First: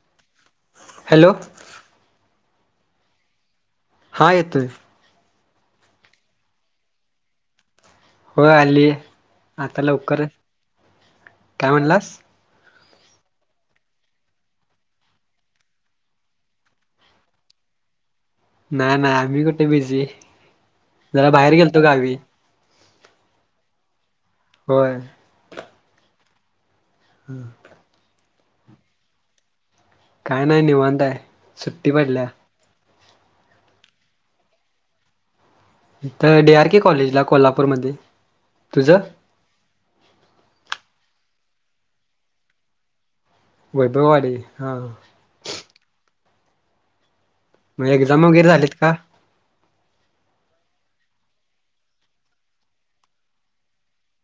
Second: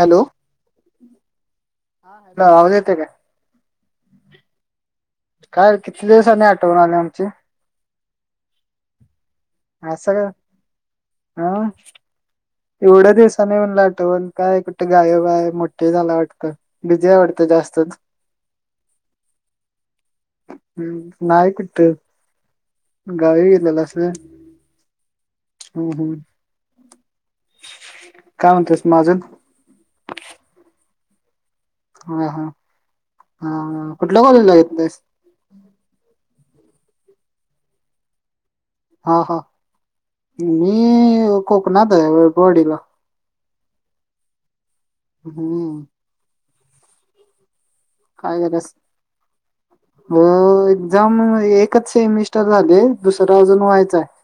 Hello hello. ह आवाज येतोय काय? हा येतोय. काय, किती दिवसांनी आठवण आली आमची? होय आलीय. आता असं लवकर, काय हा काय म्हणलास? एवढ्या दिवसा नाही होऊन लाटो पण काय कुठे गाय बाय मोठे झाला वाटतं बिझी आवटत जास्त असतात नाही नाही आम्ही कुठे बिझी हम्म जरा नाही बाहेर गेलतो कुठं ग आ् गावी गेलेला असं होय होम होम हम् काय म्हणतयस माजून काय नाही निवांताय सुट्टी हा पडल्या हा हा कुठल्या कॉलनला येतस तर डी आर के कॉलेजला कोल्हापूरमध्ये तुझं हा हा मी कोकणात आहे गवाडीला वू वाडी हा हम्म मग एक्झाम वगैरे काय कास झालीत का म एक्झाम एकच सेमिस्टर झाले दुसर अजून व्हायच आहे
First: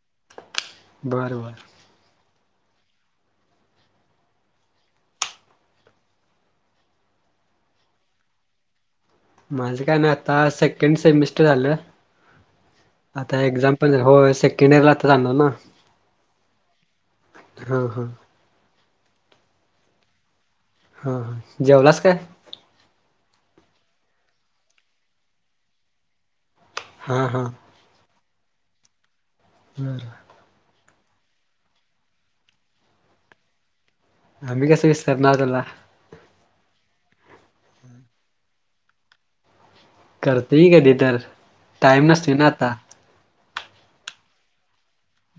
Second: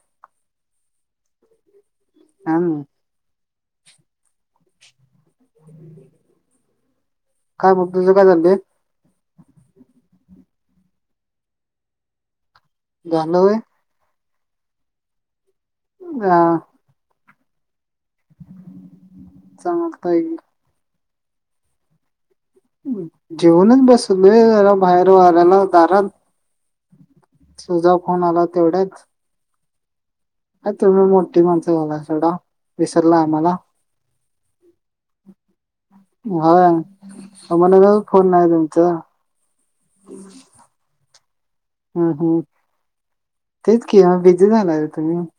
बारं बार हम काय मग तुझं काय चालते माझं काय ना आता सेकंड सेमिस्टर झालं झालं आता व्हय एक्झाम्पल हो सेकंड इयर ला आता जाणार ना हा हा हा चांगतायल हा हा जेवलाच काय जेवनच बसून मिला बाहेर वाल्यााला दारात हां हां तुझा फोन आला तेवढ्याच हम् तुम्ही मोठी माणस झाला सगडा विसरला आम्हाला आम्ी कसं विस्तार ना त्याला अ मन फोन नाही तुमचा करते ह कधी तर टाइम हम् नसतोय हम् ना आता तेच कि बिझी झाला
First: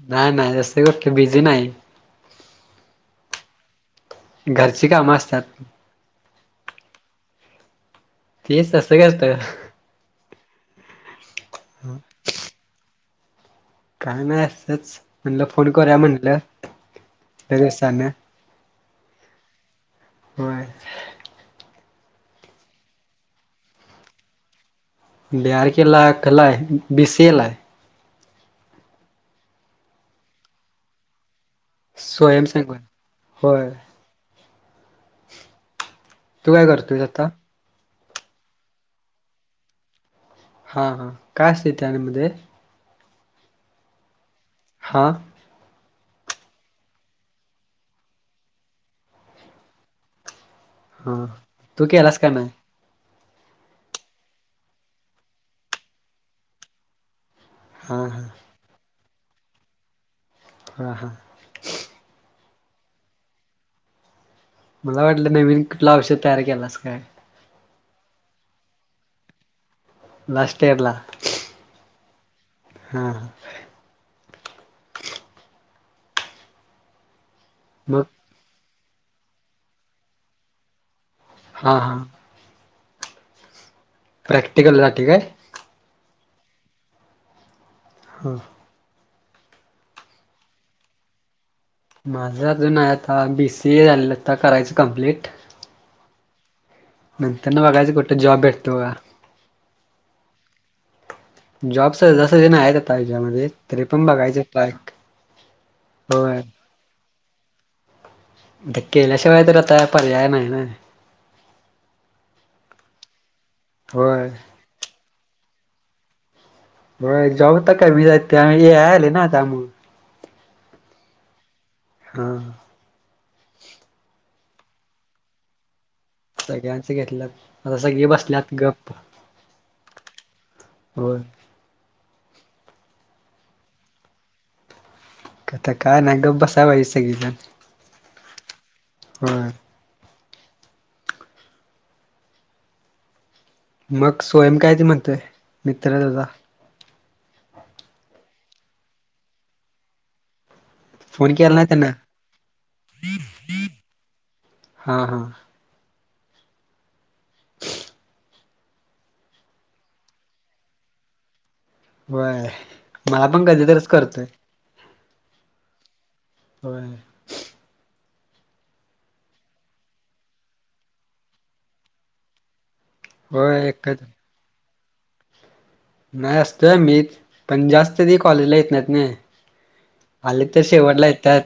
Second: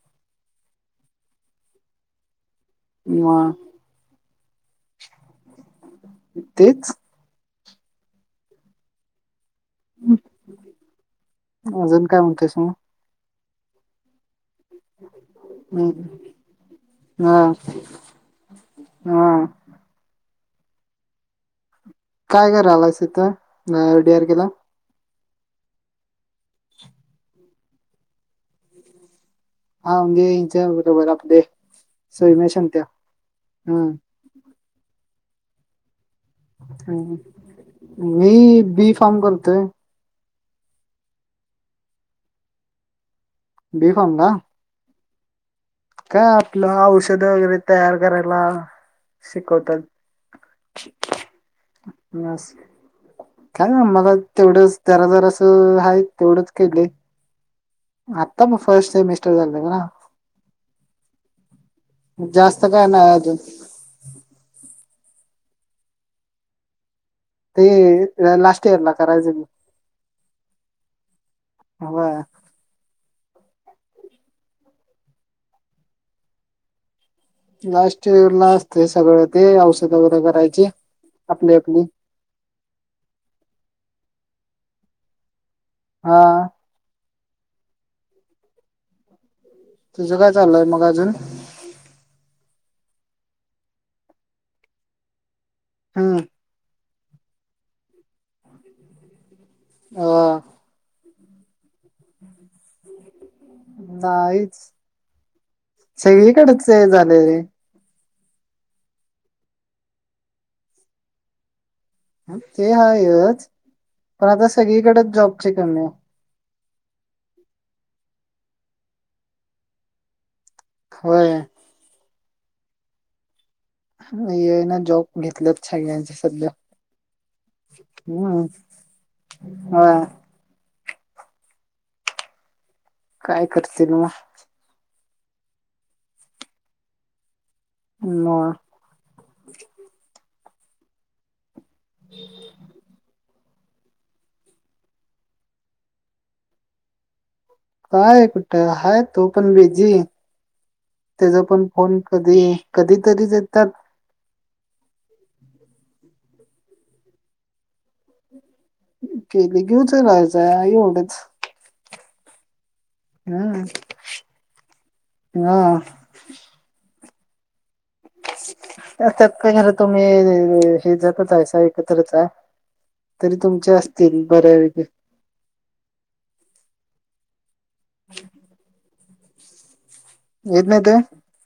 नाही नाही रस करते बिजी नाही म घरची कामं असतात तेच तेच अससं करतं अजून काय म्हणतेस मग काय नाही असंच म्हणलं फोन करूया हम्म म्हणलं हा दिवसान हा म काय काय रालायच इथंडीआर केेला बिर के लाखलाय बीसे ला आहे हा म्हमे इ ज ब बर आप ते स्वयंसेवक समशत होय हम् तू काय करतोय हम्म. आता मी बी फार्म करतोय हा हा काय असते इथ मध्ये बीफम का हां का आपलं औषध वगैरे तयार करायला शिकवतात हा, तू केलास का नाय? काय ना, मला तेवढंच, त्याला जरास आहे, तेवढंच केलंय हां हां आता मग फर्स्ट सेमिस्टर झालाय बघा हा, हा जास्त काय नाय अजून मला वाटलं नवीन कुठला औषध तयार केलास काय ते लास्ट इयरला करायचं की लास्ट इयरला वय हा, हा मग लास्ट इयर, लास्ट आहे सगळं ते औषध वगैरे करायचे आपली, हां आपली हां प्रॅक्टिकल साठी काय? हा हा तुझं काय चाललय मग अजून? माझं अजून आहे आता बीसीए झालं आता करायचं कंप्लीट हां नंतर ना बघायचं कुठं जॉब भेटतो का? हा जॉब सहजा सजी नाय आता हच्यामध्ये तरी पण बघायचं ट्राय होय सगळीकडच आहे केल्या शिवाय आता पर्याय नाही ना ते आहेाच पण होय आता सगळीकडेच जॉबची कमी ये. बघा जॉब तर कमी येत आता ए आय आल ना त्यामुळ. होय हा हे ना जॉब घेतलंत सगळ्यांच. सगळ्यांच घेतलं, आता सगळे हम्म बसल्यात गप्प. हा होय. काय करतील मग? आता काय नाही, गप्प बसा पाहिज सगळीजण मग होय हम. मग स्वयंम काय ते म्हणतोय? मित्र तुझा. काय कुठ हाय तो पण बीजी फोन त्याचा केला नाही पण त्यांन फोन कधी, कधीतरीच येतात हा हा [inaudible] केली घेऊच राहायच एवढच व्हय मला पण कधी तरच करतोय, हा होय त्यात काय खर तुम्ही हे जातच हाय एकत्रच आहे. तरी होय तुमचे एकच असतील बऱ्या पैकी नाही असतोय मी पण जास्त ती कॉलेजला येतात नाय. आले तर येत नाही ते शेवटला येतात,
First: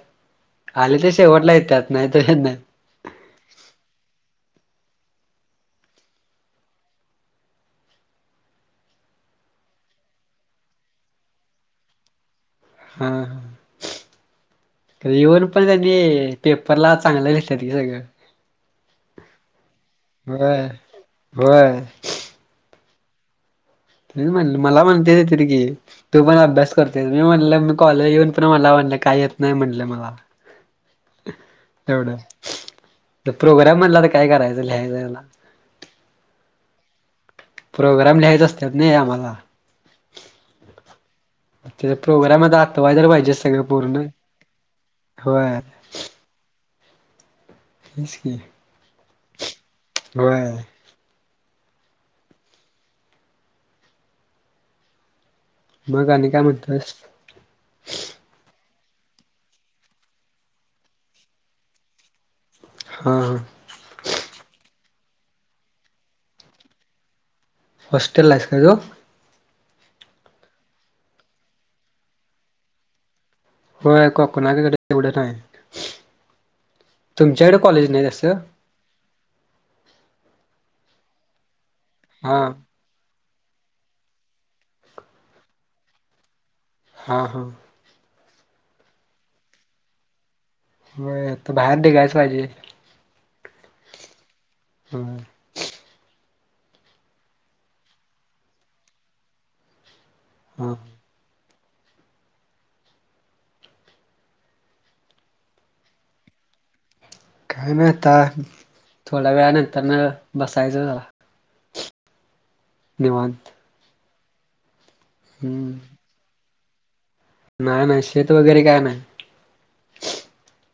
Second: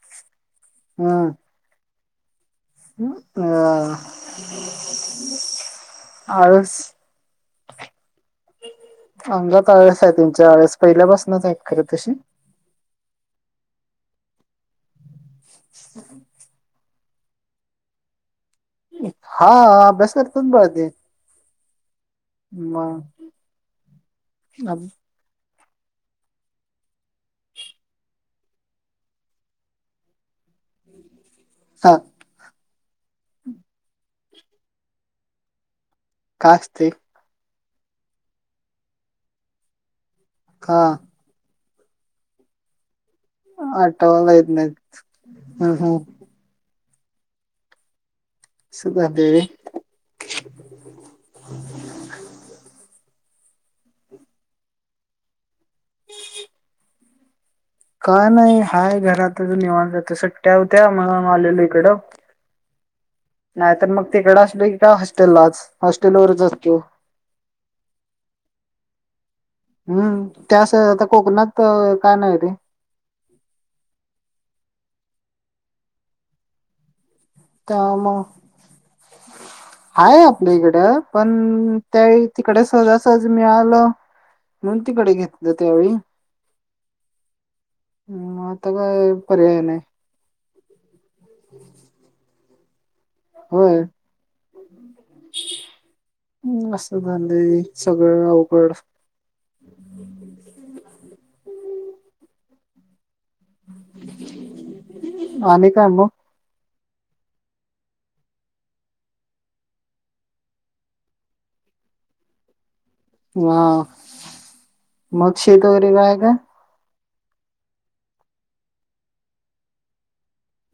आले तसे हम्म शेवटला येतात, नाही तर नाय अ, आळस अंगात आळस आहे तुमच्या, आळस पहिल्यापासूनच आहेत खरं तशी हा हा येऊन पण त्यानी पेपरला चांगलं लिहत्यात ती सगळं हा अभ्यास करतात होय बरं होय. म त म्हण मला म्हणते तिरी की? तू पण अभ्यास करतेस मी म्हणले मी कॉलेज येऊन पण मला म्हटले काही येत नाही म्हटले मला. हा एवढ---प्रोग्राम म्हणला तर काय करायचं लिहायचला आस्ते. प्रोग्राम लिहायचे असतात नाही आम्हाला. हा त्याच्या प्रोग्राम आत्तावा जर पाहिजे. सगळं पूर्ण. आठवाला येत नाही होय हम् हम् तेच की सुधा देवी होय. [inaudible] मग आणि काय म्हणतस काय नाही हाय घरातच निवांत होतो सुट्ट्या होत्या म्हणून आलेल इकडं हा हा नाही तर मग तिकड असल की का हॉस्टेललाच हॉस्टेलवररच असतो हॉस्टेल ला आहेस का तू हम्म त्यास आता कोकणात काय नाही ते होय कोकणा कडे एवढ्या टय तर मग आहे आपल्या इकडं पण त्या हा तिकडे सहजा सहजी मिळालं म्हणून तिकडे घेतलं त्यावेळी हा, हा ह् आता काय पर्याय नाही मता बाहेर निघायच पाहिजे होय हम् हम् असं झालंय सगळं अवघड हा आणि काय म काय नाही आता थोड्या वेळ नंतर ना बसायचं जरा निवांत वा मग शेत हम्म वगैरे काय हाय का नाही ना शेत वगैरे काय नाही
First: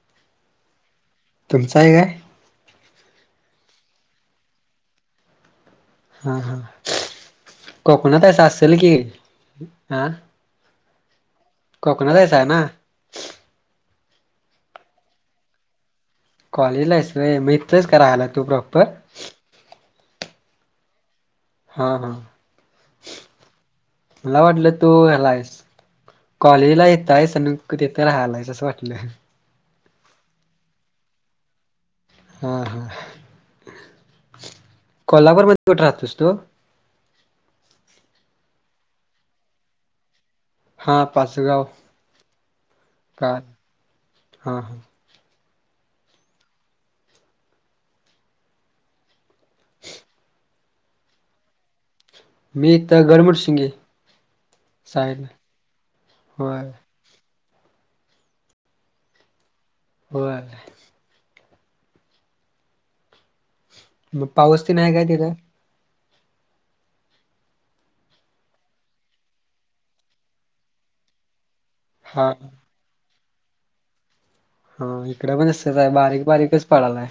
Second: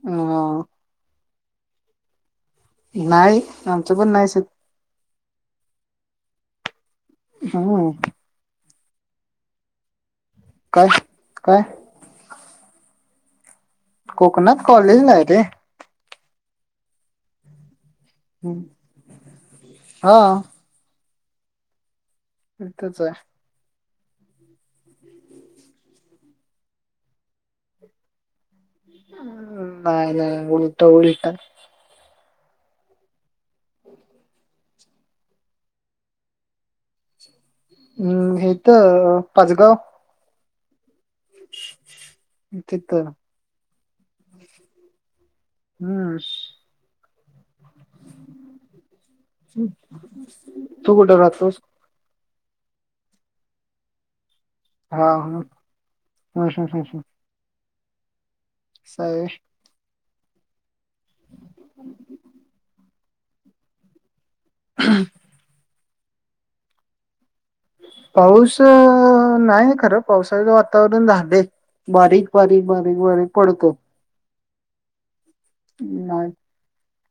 हम तुमचं आहे काय नाही आमचं पण नाहीच हा, हा हम्म कोकणातस अस असत की आं काय काय कोकणातयच आहे ना कोकणात कॉलेजला आहे रे कॉलेजला करायला की तू इथलाच आहेस तू प्रॉपर हा हा, हा इथच आहे मला वाटलं तू ह्याला आहेस कॉलेजला येतय स क तेथ राहायलायच असं वाटलं नाही, नाही उलट, उल्ट हा, हा कोल्हापूरमध्ये कुठे राहतोस तू हम्म ह हित पाचगाव हा पाचगाव तिथं कार हा, हा हम् ह तू कुठे राहतोस मी एक तर गडमुडशिंगी हा, हा ह, होय ह असाय होय होय हम् मग पाऊस त नाही काय तिथं पाऊस नाही खरं पावसाचं वातावरण झालय बारीक, हा बारीक, बारीक, बारीक पडतो हा इकडं पण असंच आहे बारीक नाही बारीकच पडायलाय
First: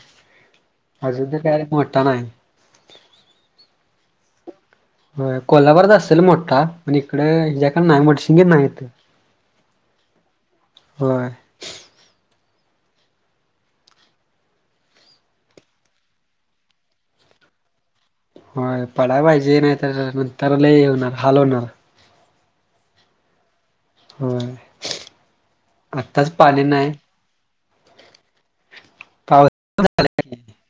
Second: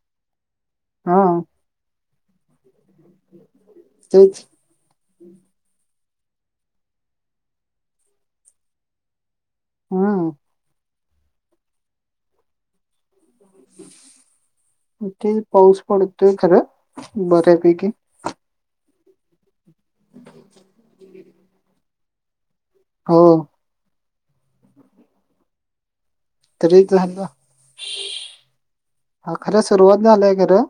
हा अजून तर काय मोठा नाही तेच हो कोल्हापरात असेल मोठा पण इकड का नाही मडशिंगी नाहीथ हा हो ते पाऊस पडतोय खरं बऱ्यापैकी होय पडायला पाहिजे नाही तर नंतर ल होणार हाल होणार. हो होय आत्ताच पाणी तरी नाय झालं हा पाऊस खरा सुरुवात झालंय खरं.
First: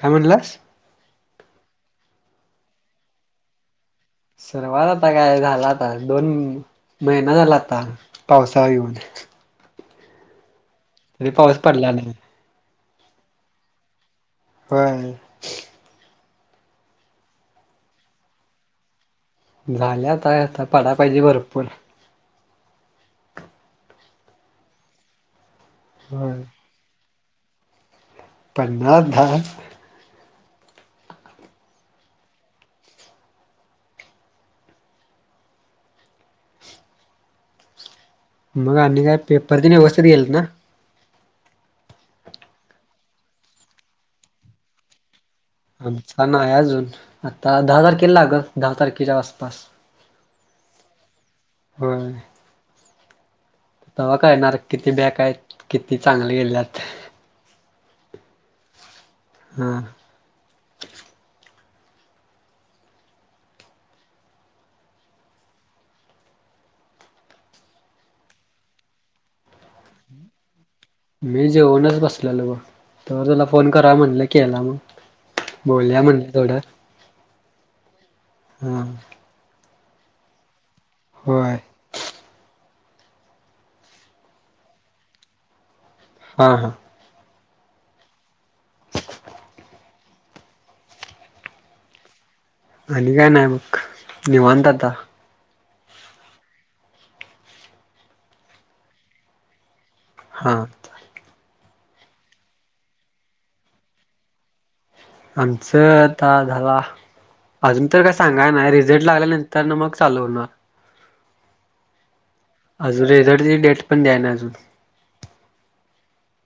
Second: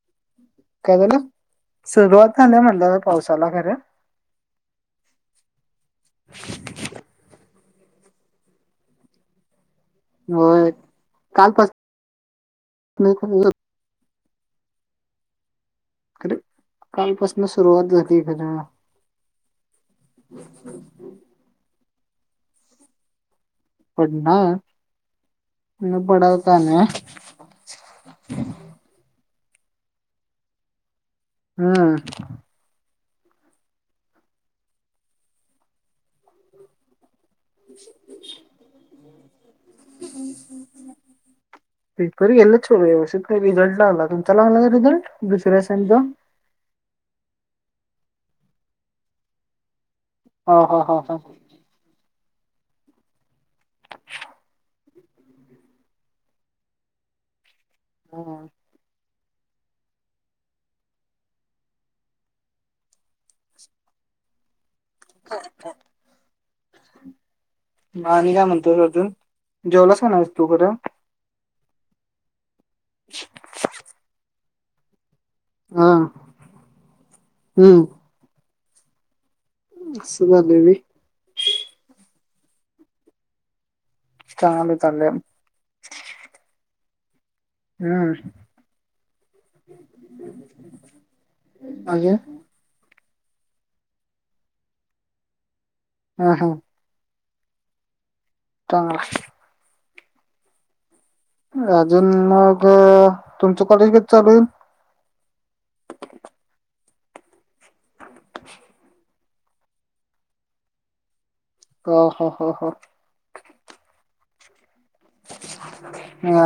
काय म्हणलास? काय झालं सुरुवात झाल्या म्हटलं तर पावसाला खरं सुरवात आता काय झाला आता दोन महिना झाला. आता पावसाळा येऊन. हो तरी पाऊस पडला नाही. [unintelligible] व्हय खरे कालपासून सुरुवात झाली खर झाल्या आता आता पडा पाहिजे भरपूर. पडणार, पडल का नाय? पन्नास, दहा हम्म ् [inaudible] मग आणि् काय पेपरची व्यवस्थित गेलेत ना पेपर गेला सोड व्यवस्थित का रिझल्ट लागला. तुमचा लागला का रिझल्ट? दुसऱ्या सेमचा आमचा नाय अजून आता दहा तारखेला लागल दहा तारखेच्या आसपास. हो हो हो ह होय तेव्हा का येणार किती बॅक आहेत किती चांगले गेल्यात. हा हा खर खर म आणि काय म्हणतो अजून जेवलास का नाही तू खरं? मी जेवनच बसलेलो ग तर तुला फोन करा म्हणलं केला मग. बोलूया म्हणलं थोडं. हम हा. सुधा देवी. होय? चांगलं चालाय हा हा हम्. बाकी आणि काय नाही मग निवांत आता. हम हा. [unintelligible] हा. अजून मग तुमचं कॉलेज कधी चालू होईल? आमचं आता झाला अजून तर काय सांगाय नाय, रिझल्ट लागल्यानंतर ना मग चालू होणार. ह ह. अजून रिझल्ट ची डेट पण द्या ना अजून. हा.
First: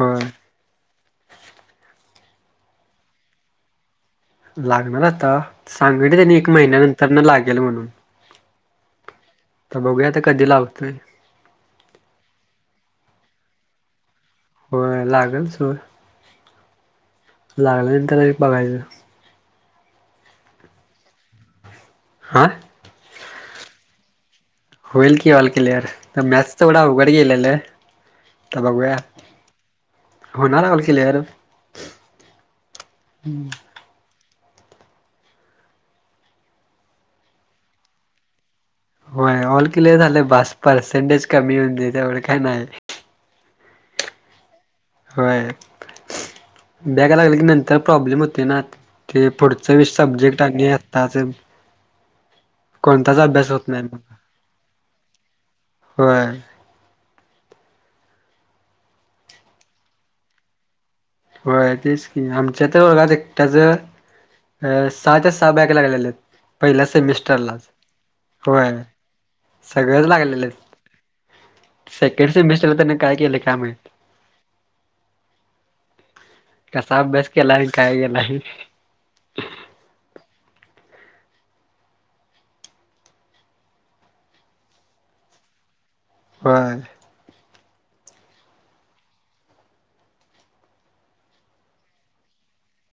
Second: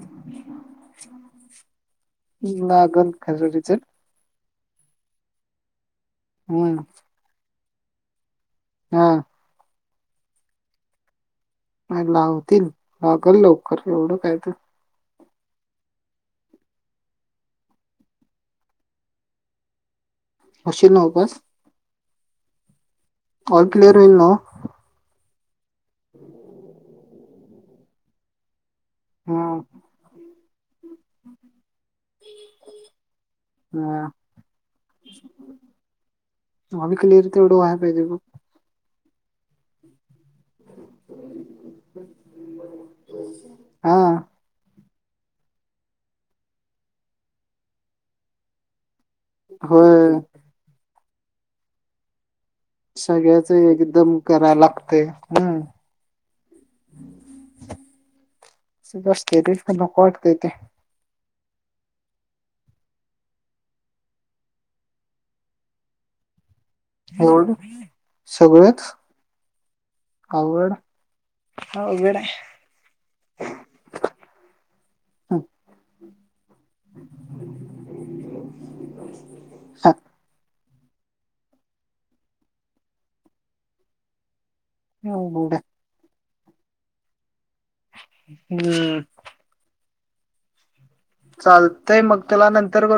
होय. ह नागन खर्च लागणार आता सांग त्यांनी एक हम्म महिन्यानंतर न लागेल म्हणून. हा. तर बघूया तर कधी लागतोय? नाही लावतील. लागल लवकर एवढं काय? तर होय लागेल. सोड लागल्या नंतर बघायचं. होशील नाव पास? हा. ऑल क्लिअर होईल नव? होईल की ऑल क्लिअर. तर मॅथ तेवढ उघड गेलेलं. बघुया, हो होणार ऑल क्लिअर. हम्म. अभि क्लिअर तेवढं व पाहिजे ब. होय, ऑल कलेर झालं बस पर्सेंटेज कमी होऊन देई त्यामुळेढ काय नाही. हा. होय, बॅग लागयला लागलं की नंतर प्रॉब्लेम होते नात. ते पुढचे होय सब्जेक्ट आणि आत्ताच कोणताच सगळ्याच अभ्यास होत नाही मग एकदम कराय लागतय. हम. होय तसंच असते तेच तर नको वाटते ते. होय तेच की आमच्या तर वर्गात एकट्याच अ सहाच्या सहा बॅग लालेले आहेत. पहिल्या एवढं सेमिस्टरलाच, होय सगळंच सगळच लागलेले. अवघड अवघड सेकंड आहे सेमिस्टरला त्यांना काय केलं काय माहित? हम. कसा अभ्यास केलाय? काय केलाय? हा, ह बड. होय. हम्. चालतंय मग त्याला नंतर